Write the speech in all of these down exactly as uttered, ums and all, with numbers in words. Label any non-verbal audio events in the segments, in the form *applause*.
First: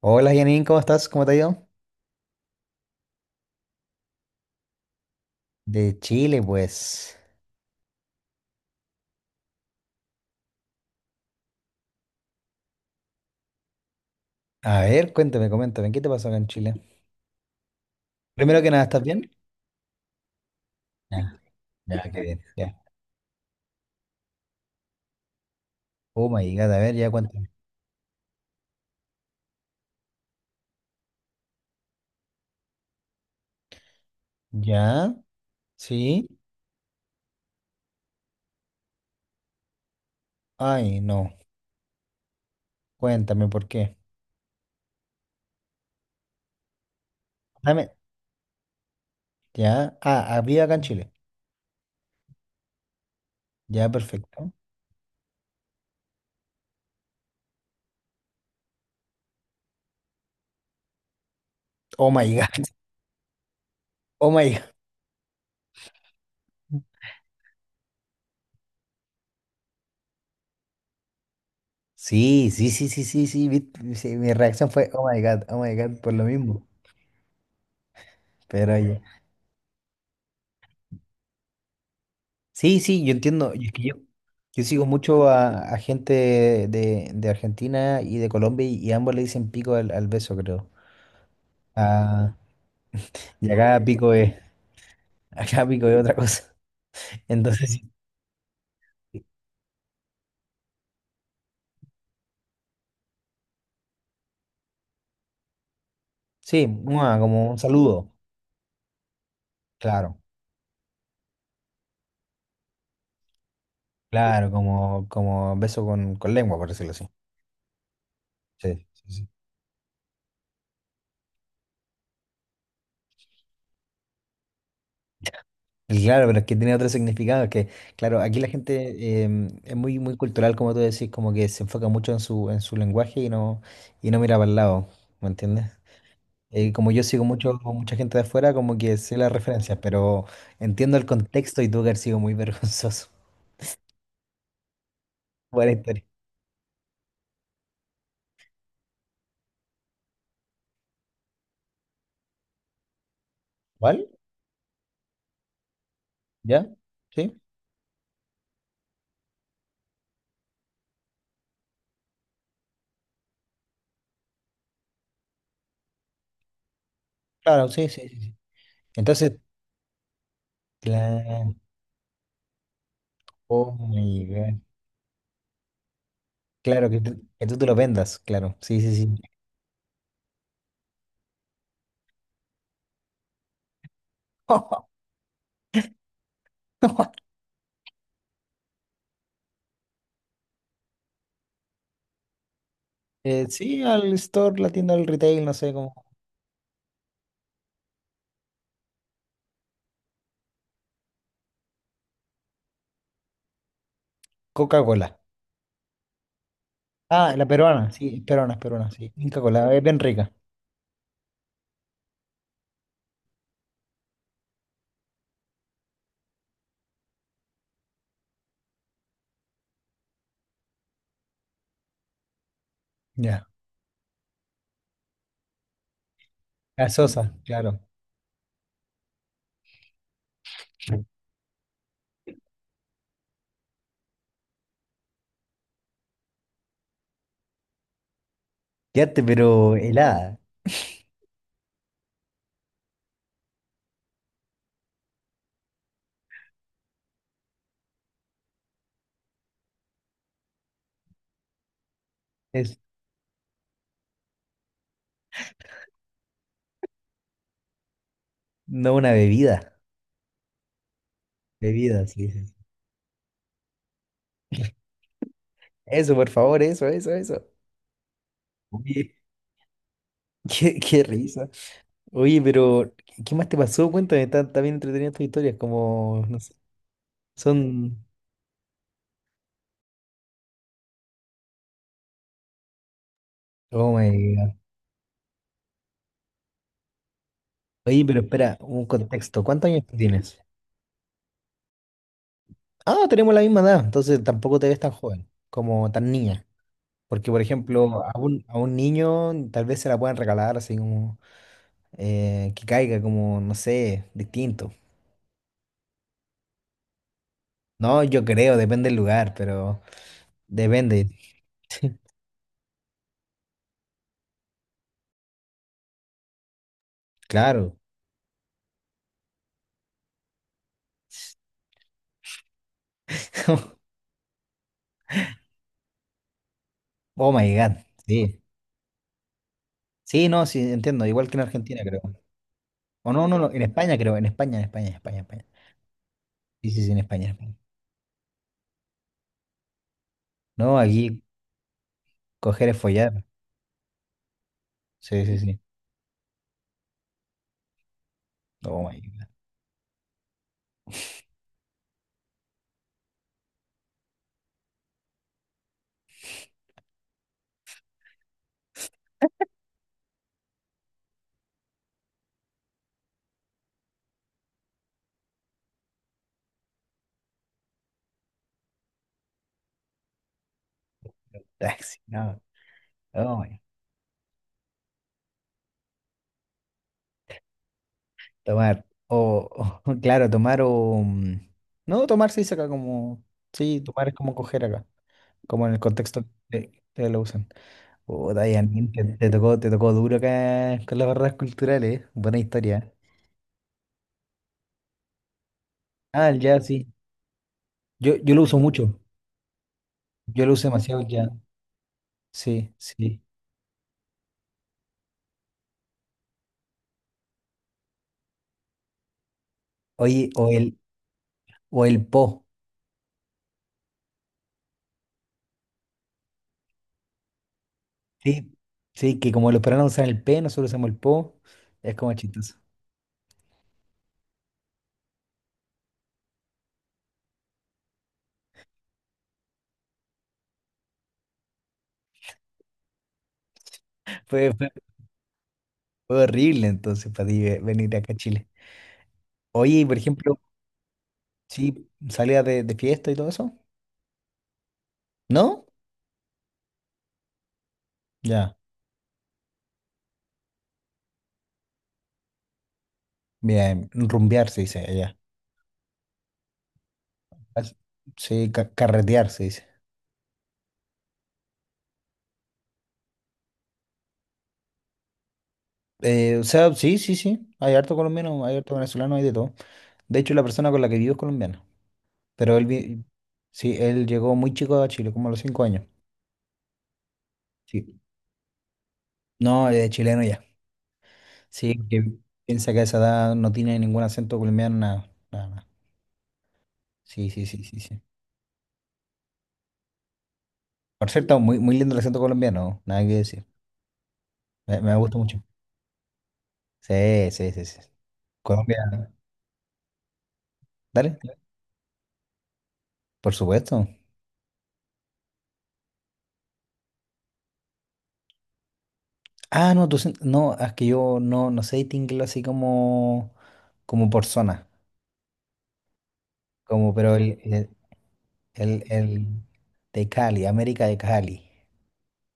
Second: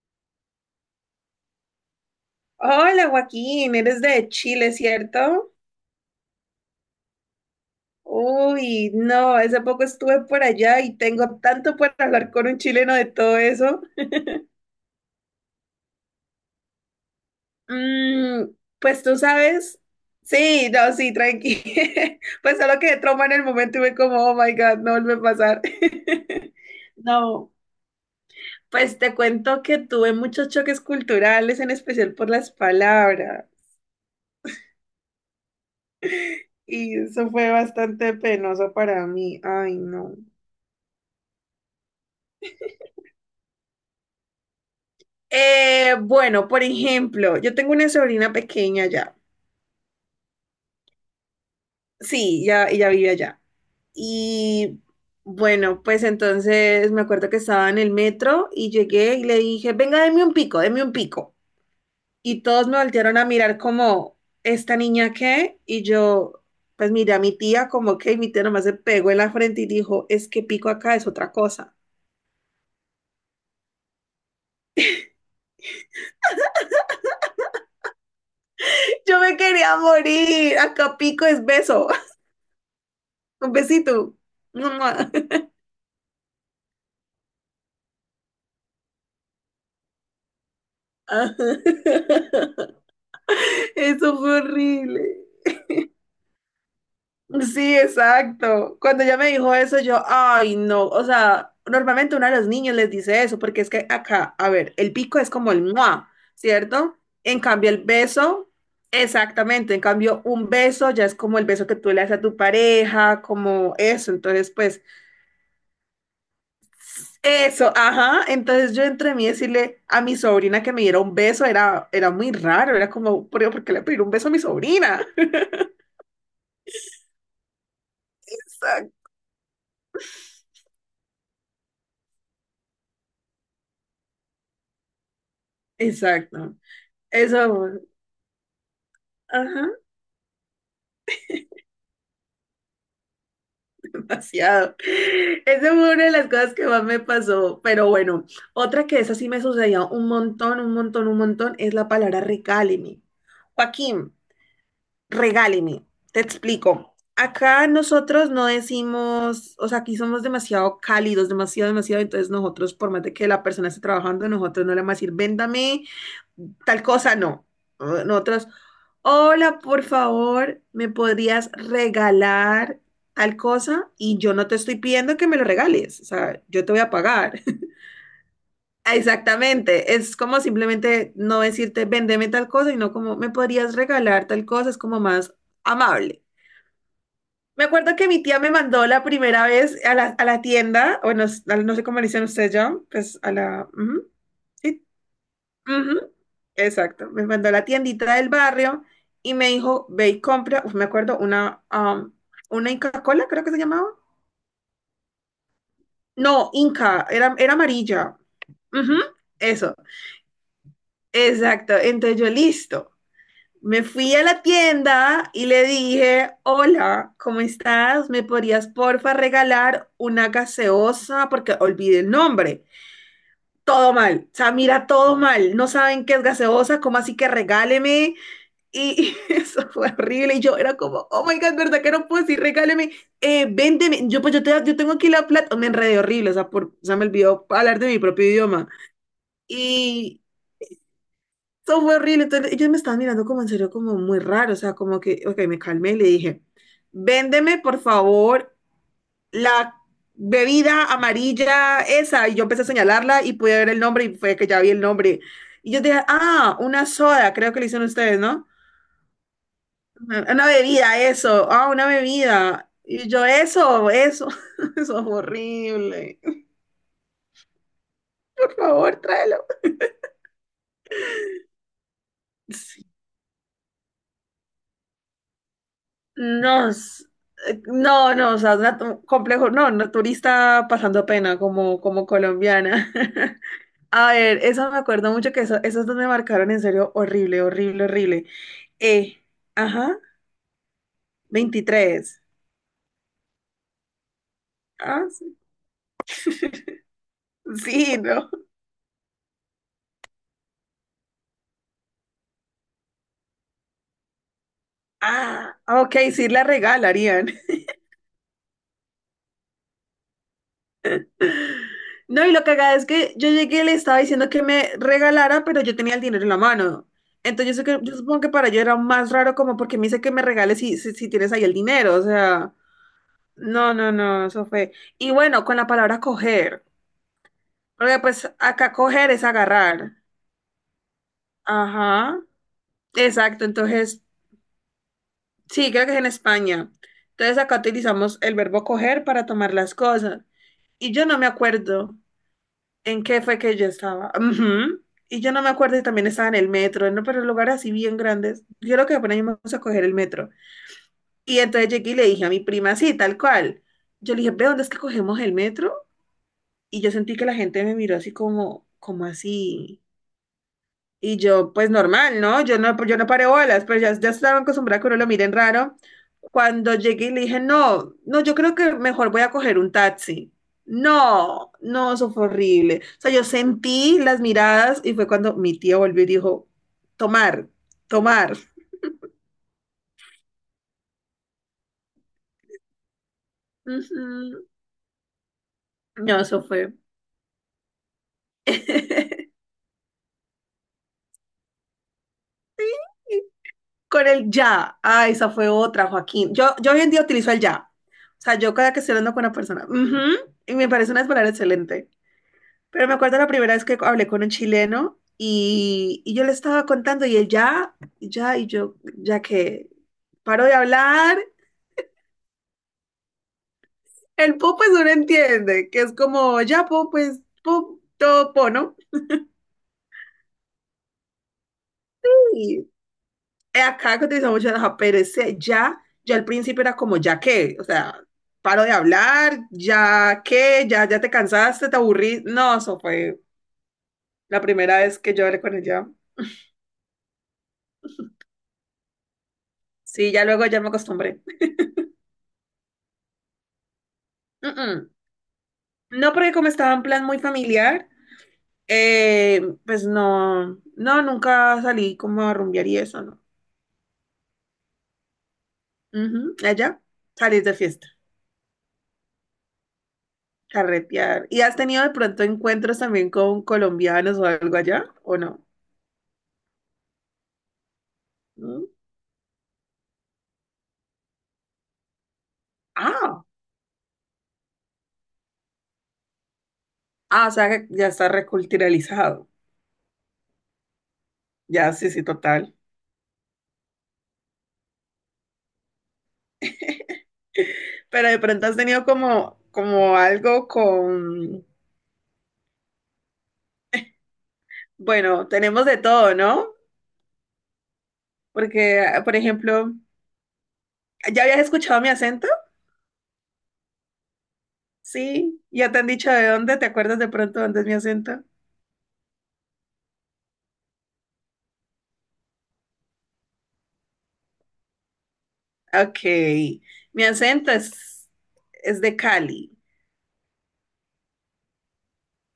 Hola Janine, ¿cómo estás? ¿Cómo te ha ido? Hola Joaquín, eres de Chile, ¿cierto? De Chile, pues. Uy, no, hace poco estuve por allá y tengo tanto por hablar con un chileno de todo eso. A ver, cuéntame, coméntame, ¿qué te pasó acá en Chile? Mm, Primero que nada, ¿estás pues tú bien? sabes, sí, no, sí, Ya, tranqui. ya, *laughs* qué bien, Pues ya. solo quedé trauma en el momento y me como, oh my God, no vuelve a pasar. Oh my *laughs* God, a ver, ya cuéntame. No, pues te cuento que tuve muchos choques culturales, en especial por las palabras, ¿Ya? ¿Sí? y eso fue bastante penoso para mí. Ay, no. Ay, no. Cuéntame, ¿por qué? Eh, bueno, por ejemplo, yo tengo una Dame, sobrina pequeña ya. ya. Ah, había acá en Chile. Sí, ya, ella vive allá. Ya, perfecto. Y bueno, pues entonces me acuerdo que estaba en el metro y llegué y le dije, venga, deme un pico, deme un pico. Oh my Y God, todos me voltearon a mirar como, *laughs* oh my God. ¿esta niña qué? Y yo, pues miré a mi tía como que y mi tía nomás se pegó en la frente y dijo, es que pico acá es otra cosa. Sí, sí, sí, sí, sí, sí, vi- sí, mi reacción fue, oh my God, oh my God, por lo mismo. Pero ya. *laughs* Yo me quería morir, acá pico es beso, Sí, sí, yo *laughs* entiendo. un Y es que yo, besito. yo sigo *laughs* mucho a, a gente de, de Argentina y de Colombia y, y ambos le dicen pico al, al beso, creo. Ah, Ah, y *laughs* acá pico eso es, fue horrible. *laughs* acá pico es otra cosa. *laughs* Entonces, Sí, sí, exacto. Cuando ella me dijo eso, yo, ay, no. O sea, normalmente uno de los niños les dice eso, porque es que acá, a ver, el pico es como el mua, sí, ¿cierto? mua, En como un cambio, el saludo. beso, exactamente. En Claro, cambio, un beso ya es como el beso que tú le haces a tu pareja, como eso. claro, Entonces, pues, como, como beso con, con lengua, por decirlo así. eso, ajá. Entonces, yo Sí, sí, entre mí sí. decirle a mi sobrina que me diera un beso era, era muy raro. Era como, ¿por por qué le pedir un beso a mi sobrina? Y claro, pero es que tiene otro significado, que, claro, aquí la *laughs* gente em, es muy, muy cultural, como tú decís, como que se enfoca mucho en su, en su lenguaje y no, y no mira para el lado, ¿me entiendes? Exacto. Eh, como yo sigo mucho, Eso, mucha gente de afuera, como que sé las ajá, referencias, pero entiendo el contexto y tuvo que haber sido muy *laughs* vergonzoso. *laughs* demasiado. Esa Buena fue historia. una de las cosas que más me pasó. Pero bueno, otra que esa sí me sucedió un montón, un montón, un montón, es la palabra regáleme. ¿Vale? Joaquín, regáleme. Te ¿Ya? explico. ¿Sí? Acá nosotros no decimos, o sea, aquí somos demasiado cálidos, demasiado, demasiado. Entonces nosotros, por más de que la persona esté trabajando, nosotros no le vamos a decir, véndame tal cosa, no. Claro, sí, sí, sí. Sí. Nosotros, Entonces, hola, por favor, ¿me podrías claro, regalar tal oh cosa? Y my yo no te God. estoy pidiendo que me lo regales, o sea, yo te voy Claro, a que tú, pagar. que tú te *laughs* lo vendas, claro. Sí, sí, sí. Exactamente, es como simplemente no decirte, vendeme tal cosa, y no como, ¿me podrías regalar tal cosa? Es *laughs* como más amable. Me acuerdo que mi tía me mandó la primera vez a la, a la tienda, bueno, s- a la- no sé cómo le dicen ustedes ya, pues a Eh, la... Sí, ujú, al store, la sí, tienda del retail, no sé, como ujú, exacto, me mandó a la tiendita del barrio y me dijo, ve y compra, uf, me acuerdo, una, am, una Inca Cola, creo que se llamaba. Coca-Cola. No, Inca, Ah, era, la era peruana, sí, amarilla. es peruana, es peruana, Ujú, sí. Coca Cola, eso, es bien rica. exacto. Entonces yo, listo. Me fui a la tienda y le dije, hola, ¿cómo estás? ¿Me podrías porfa regalar una gaseosa? Porque olvidé el nombre. Ya. Todo mal, o sea, mira, todo mal. No saben qué es gaseosa, ¿cómo así que Gaseosa, claro. regáleme? Y *laughs* eso fue horrible. Y yo era como, oh my God, ¿verdad que no puedo decir? Regáleme, eh, véndeme. Yo, pues yo, te, yo tengo aquí la plata. Me enredé horrible, o sea, por, o sea, me olvidó hablar de mi propio idioma. Quédate, pero Y helada. eso fue horrible. Entonces ellos me estaban mirando como en serio, como muy raro. O sea, como que, ok, me calmé y le dije, véndeme, por favor, la bebida amarilla esa. Y yo empecé a señalarla y pude ver el nombre y fue que ya vi el nombre. Y yo dije, ah, una soda, creo que le hicieron ustedes, ¿no? No una bebida. Una bebida, eso. Ah, una Bebida, sí. Sí. Sí. bebida. Y yo, eso, eso. *laughs* Eso es Eso, horrible. por favor, eso, eso, eso. Por favor, Oye, tráelo. *laughs* qué, qué risa. Oye, Sí. pero, ¿qué qué más te pasó? Cuéntame, está, está bien entretenida tus historias, como, no sé, No, s- eh, son. no, no, o sea, natu- complejo, no, naturista pasando pena como, como colombiana. *laughs* Oh my A ver, God. eso me acuerdo mucho que eso, esos dos me marcaron en serio horrible, horrible, Oye, pero horrible. espera, un Eh, contexto. ¿Cuántos años tú ajá, tienes? veintitrés. Ah, tenemos la misma edad, entonces tampoco te ves tan Ah, joven, sí, como tan niña. Porque, por sí, ejemplo, a no. un, a un niño tal vez se la puedan regalar así como eh, que caiga como, no sé, distinto. Ah, ok, sí la regalarían. No, yo creo, depende del lugar, pero depende. *laughs* No, y lo cagada es que yo llegué y le estaba diciendo que me regalara, pero yo tenía el dinero en la mano. Entonces yo, sé Claro. que- yo supongo que para yo era más raro como porque me dice que me regales si, si, si tienes ahí el dinero. O sea, no, no, *laughs* no, eso fue. Y bueno, con la palabra coger. Oh my God. Porque pues Sí. acá coger es agarrar. Sí, no, sí, entiendo. Igual que en Argentina, creo. Ajá. O no, no, Exacto. no, en España, Entonces, creo. En España, en España, en España, en España. sí, creo que es en Sí, España. sí, sí, en España, en Entonces España. acá utilizamos el verbo coger para tomar las cosas. No, Y yo no aquí me acuerdo. coger es ¿En qué follar. fue que yo estaba? Ujú. Y Sí, yo sí, no me sí. acuerdo y también estaba en el metro, ¿no? Pero lugares así bien grandes. Yo Oh lo my que apenas God. *laughs* íbamos a coger el metro. Y entonces llegué y le dije a mi prima, sí, tal cual. Yo le dije, ¿ve dónde es que cogemos el metro? Y yo sentí que la gente me miró así como, como así. Y yo, pues normal, ¿no? Yo no, yo no paré bolas, pero ya, ya estaba acostumbrada a que uno lo miren raro. Cuando llegué y le dije, no, no, yo creo que mejor voy a coger un taxi. No, Ah, no, sí, eso fue no. horrible. O sea, yo Oh my God. sentí las miradas y fue cuando mi tía volvió y dijo, tomar, tomar. Tomar. O, o, *laughs* claro, tomar o. mm, No, tomar se dice acá como. Sí, tomar es como Ujú. coger acá. Como en el No, contexto eso fue. que, que lo usan. Oh, Dayan, te, te *laughs* tocó, te tocó duro acá con las barreras culturales. ¿Eh? Buena historia. ¿Eh? Con el ya. Ah, esa fue otra, Ah, Joaquín. Yo, ya, yo hoy sí. en día utilizo el ya. Yo, O yo sea, lo yo uso cada que estoy mucho, hablando con una persona, ujú, yo lo y uso me parece demasiado una ya, palabra excelente. sí, Pero me acuerdo sí. la primera vez que hablé con un chileno y, y yo le estaba contando y él ya, ya, y yo, ya que Oye, paro o de el, hablar, o el po, el po pues uno entiende, que es como, ya po, pues, po, todo po, sí, ¿no? sí, que como los peruanos usan el P, nosotros usamos el po, es como chistoso. Y acá que utilizamos mucho la pero ese ya, ya al principio era como, ya que, o sea, paro de hablar, ya que, ya, ya te cansaste, te aburrí. No, eso fue *laughs* la Fue, fue- primera vez que yo hablé con él ya. fue horrible entonces para ti ve- venir acá a Chile. Oye, y por Sí, ya ejemplo, luego ya me acostumbré. sí, salías de, de fiesta y todo eso, Mm, mm. ¿no? No, porque como estaba en plan muy familiar, Ya, eh, pues no, no, nunca salí como a rumbear y eso, ¿no? bien, rumbear se dice allá. Ujú, allá, salís de As- fiesta, Sí, ca- carretear se dice. carretear. ¿Y has tenido de pronto encuentros también con colombianos o algo allá, o no? Eh, o sea, sí, sí, sí, hay harto colombiano, hay ¿Mm? harto venezolano, hay de todo. De hecho, la persona con la que vivo es colombiana. Pero él, vi- Ah, sí, él llegó muy chico a Chile, como a los cinco años. ah, o sea, que Sí. ya está reculturalizado. No, es chileno ya. Ya, Sí, sí, que sí, total. piensa que a esa edad no tiene ningún acento colombiano, nada, nada, nada. Sí, sí, sí, sí, sí. Pero de pronto has tenido como, como algo Por cierto, con, muy, muy lindo el acento colombiano, nada que decir. Me, me gusta bueno, mucho. tenemos de todo, ¿no? Sí, sí, sí, sí. Porque, Colombia, por ejemplo, dale, ¿ya dale. habías escuchado mi acento? Por supuesto. Sí, ya te han dicho de dónde, ¿te acuerdas de pronto dónde es mi acento? Ah, no, tú, sen- no, es que yo no, no sé distinguirlo así como, como, por zona, Ok, como, mi pero el, acento el, es, es el, de el Cali. de Cali, América de Cali.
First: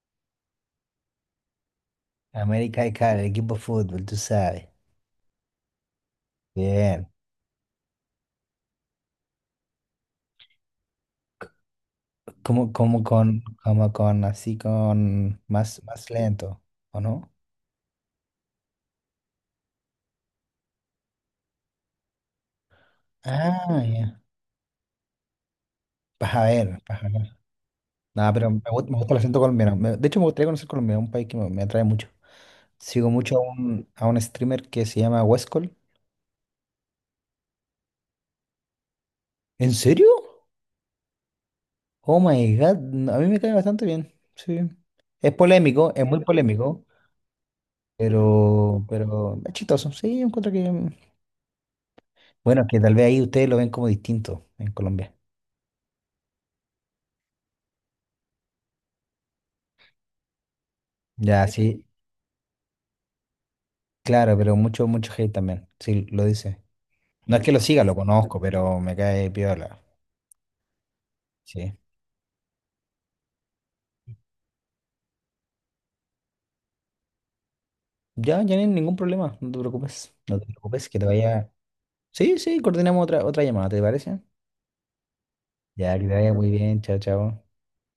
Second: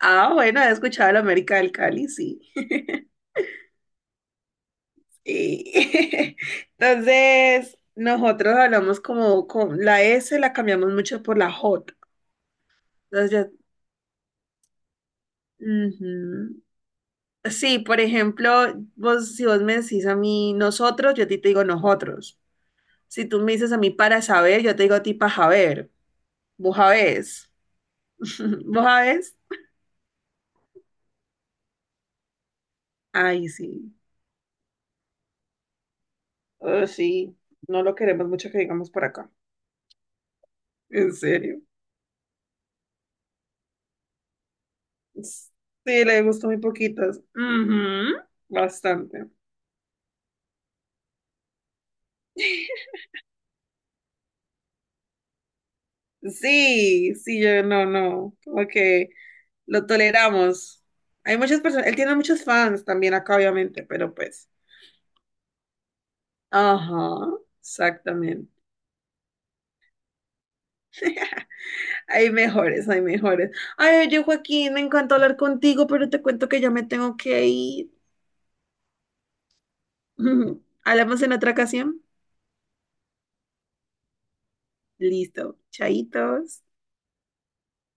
Ah, bueno, he escuchado la América del Cali, sí. América y *laughs* claro, el equipo de fútbol, tú sabes. Sí. *laughs* Bien. Entonces, nosotros hablamos como con la S, la cambiamos mucho por C- la J. Como, como Entonces, con, ya- como con, así con más, más lento, ujú. ¿o no? Sí, por ejemplo, vos, si vos me decís a mí nosotros, yo a ti te digo nosotros. Si tú me dices a Ah, mí ya. para saber, yo te digo a ti para saber. Vas a Vos ver, vas a ver. sabés. Nada, *laughs* pero me ¿Vos gusta, me gusta el sabés? acento colombiano. Me- de hecho, me gustaría conocer Colombia, un país que me, me atrae mucho. Sigo mucho a Ay, un, sí. a un streamer que se llama Westcol. Oh, sí, no lo queremos mucho que digamos por acá. ¿En serio? En serio. Oh my God, no, a mí me cae bastante bien. Sí. Es polémico, Sí, es muy le gustó muy polémico, poquitas. Ujú. pero, Bastante. pero es chistoso. Sí, yo encuentro que. Bueno, que tal vez ahí ustedes lo ven como distinto en Colombia. Sí, sí, yo no, no. Como que lo toleramos. Hay Ya, muchas sí, personas, él tiene muchos fans también acá, obviamente, pero claro, pues. pero mucho, mucho hate también. Sí, lo dice. Ajá, No es que lo siga, lo conozco, exactamente. pero me cae piola. Sí. Hay mejores, hay mejores. Ay, oye, Joaquín, me encanta hablar contigo, pero te cuento que ya me tengo que ir. Ya, ya no hay ningún problema, no te preocupes. No te *laughs* preocupes, que te Hablamos en vaya. otra ocasión. Sí, sí, coordinamos otra, otra llamada, ¿te parece? Listo. Ya, que te vaya muy Chaitos. bien, chao, chao.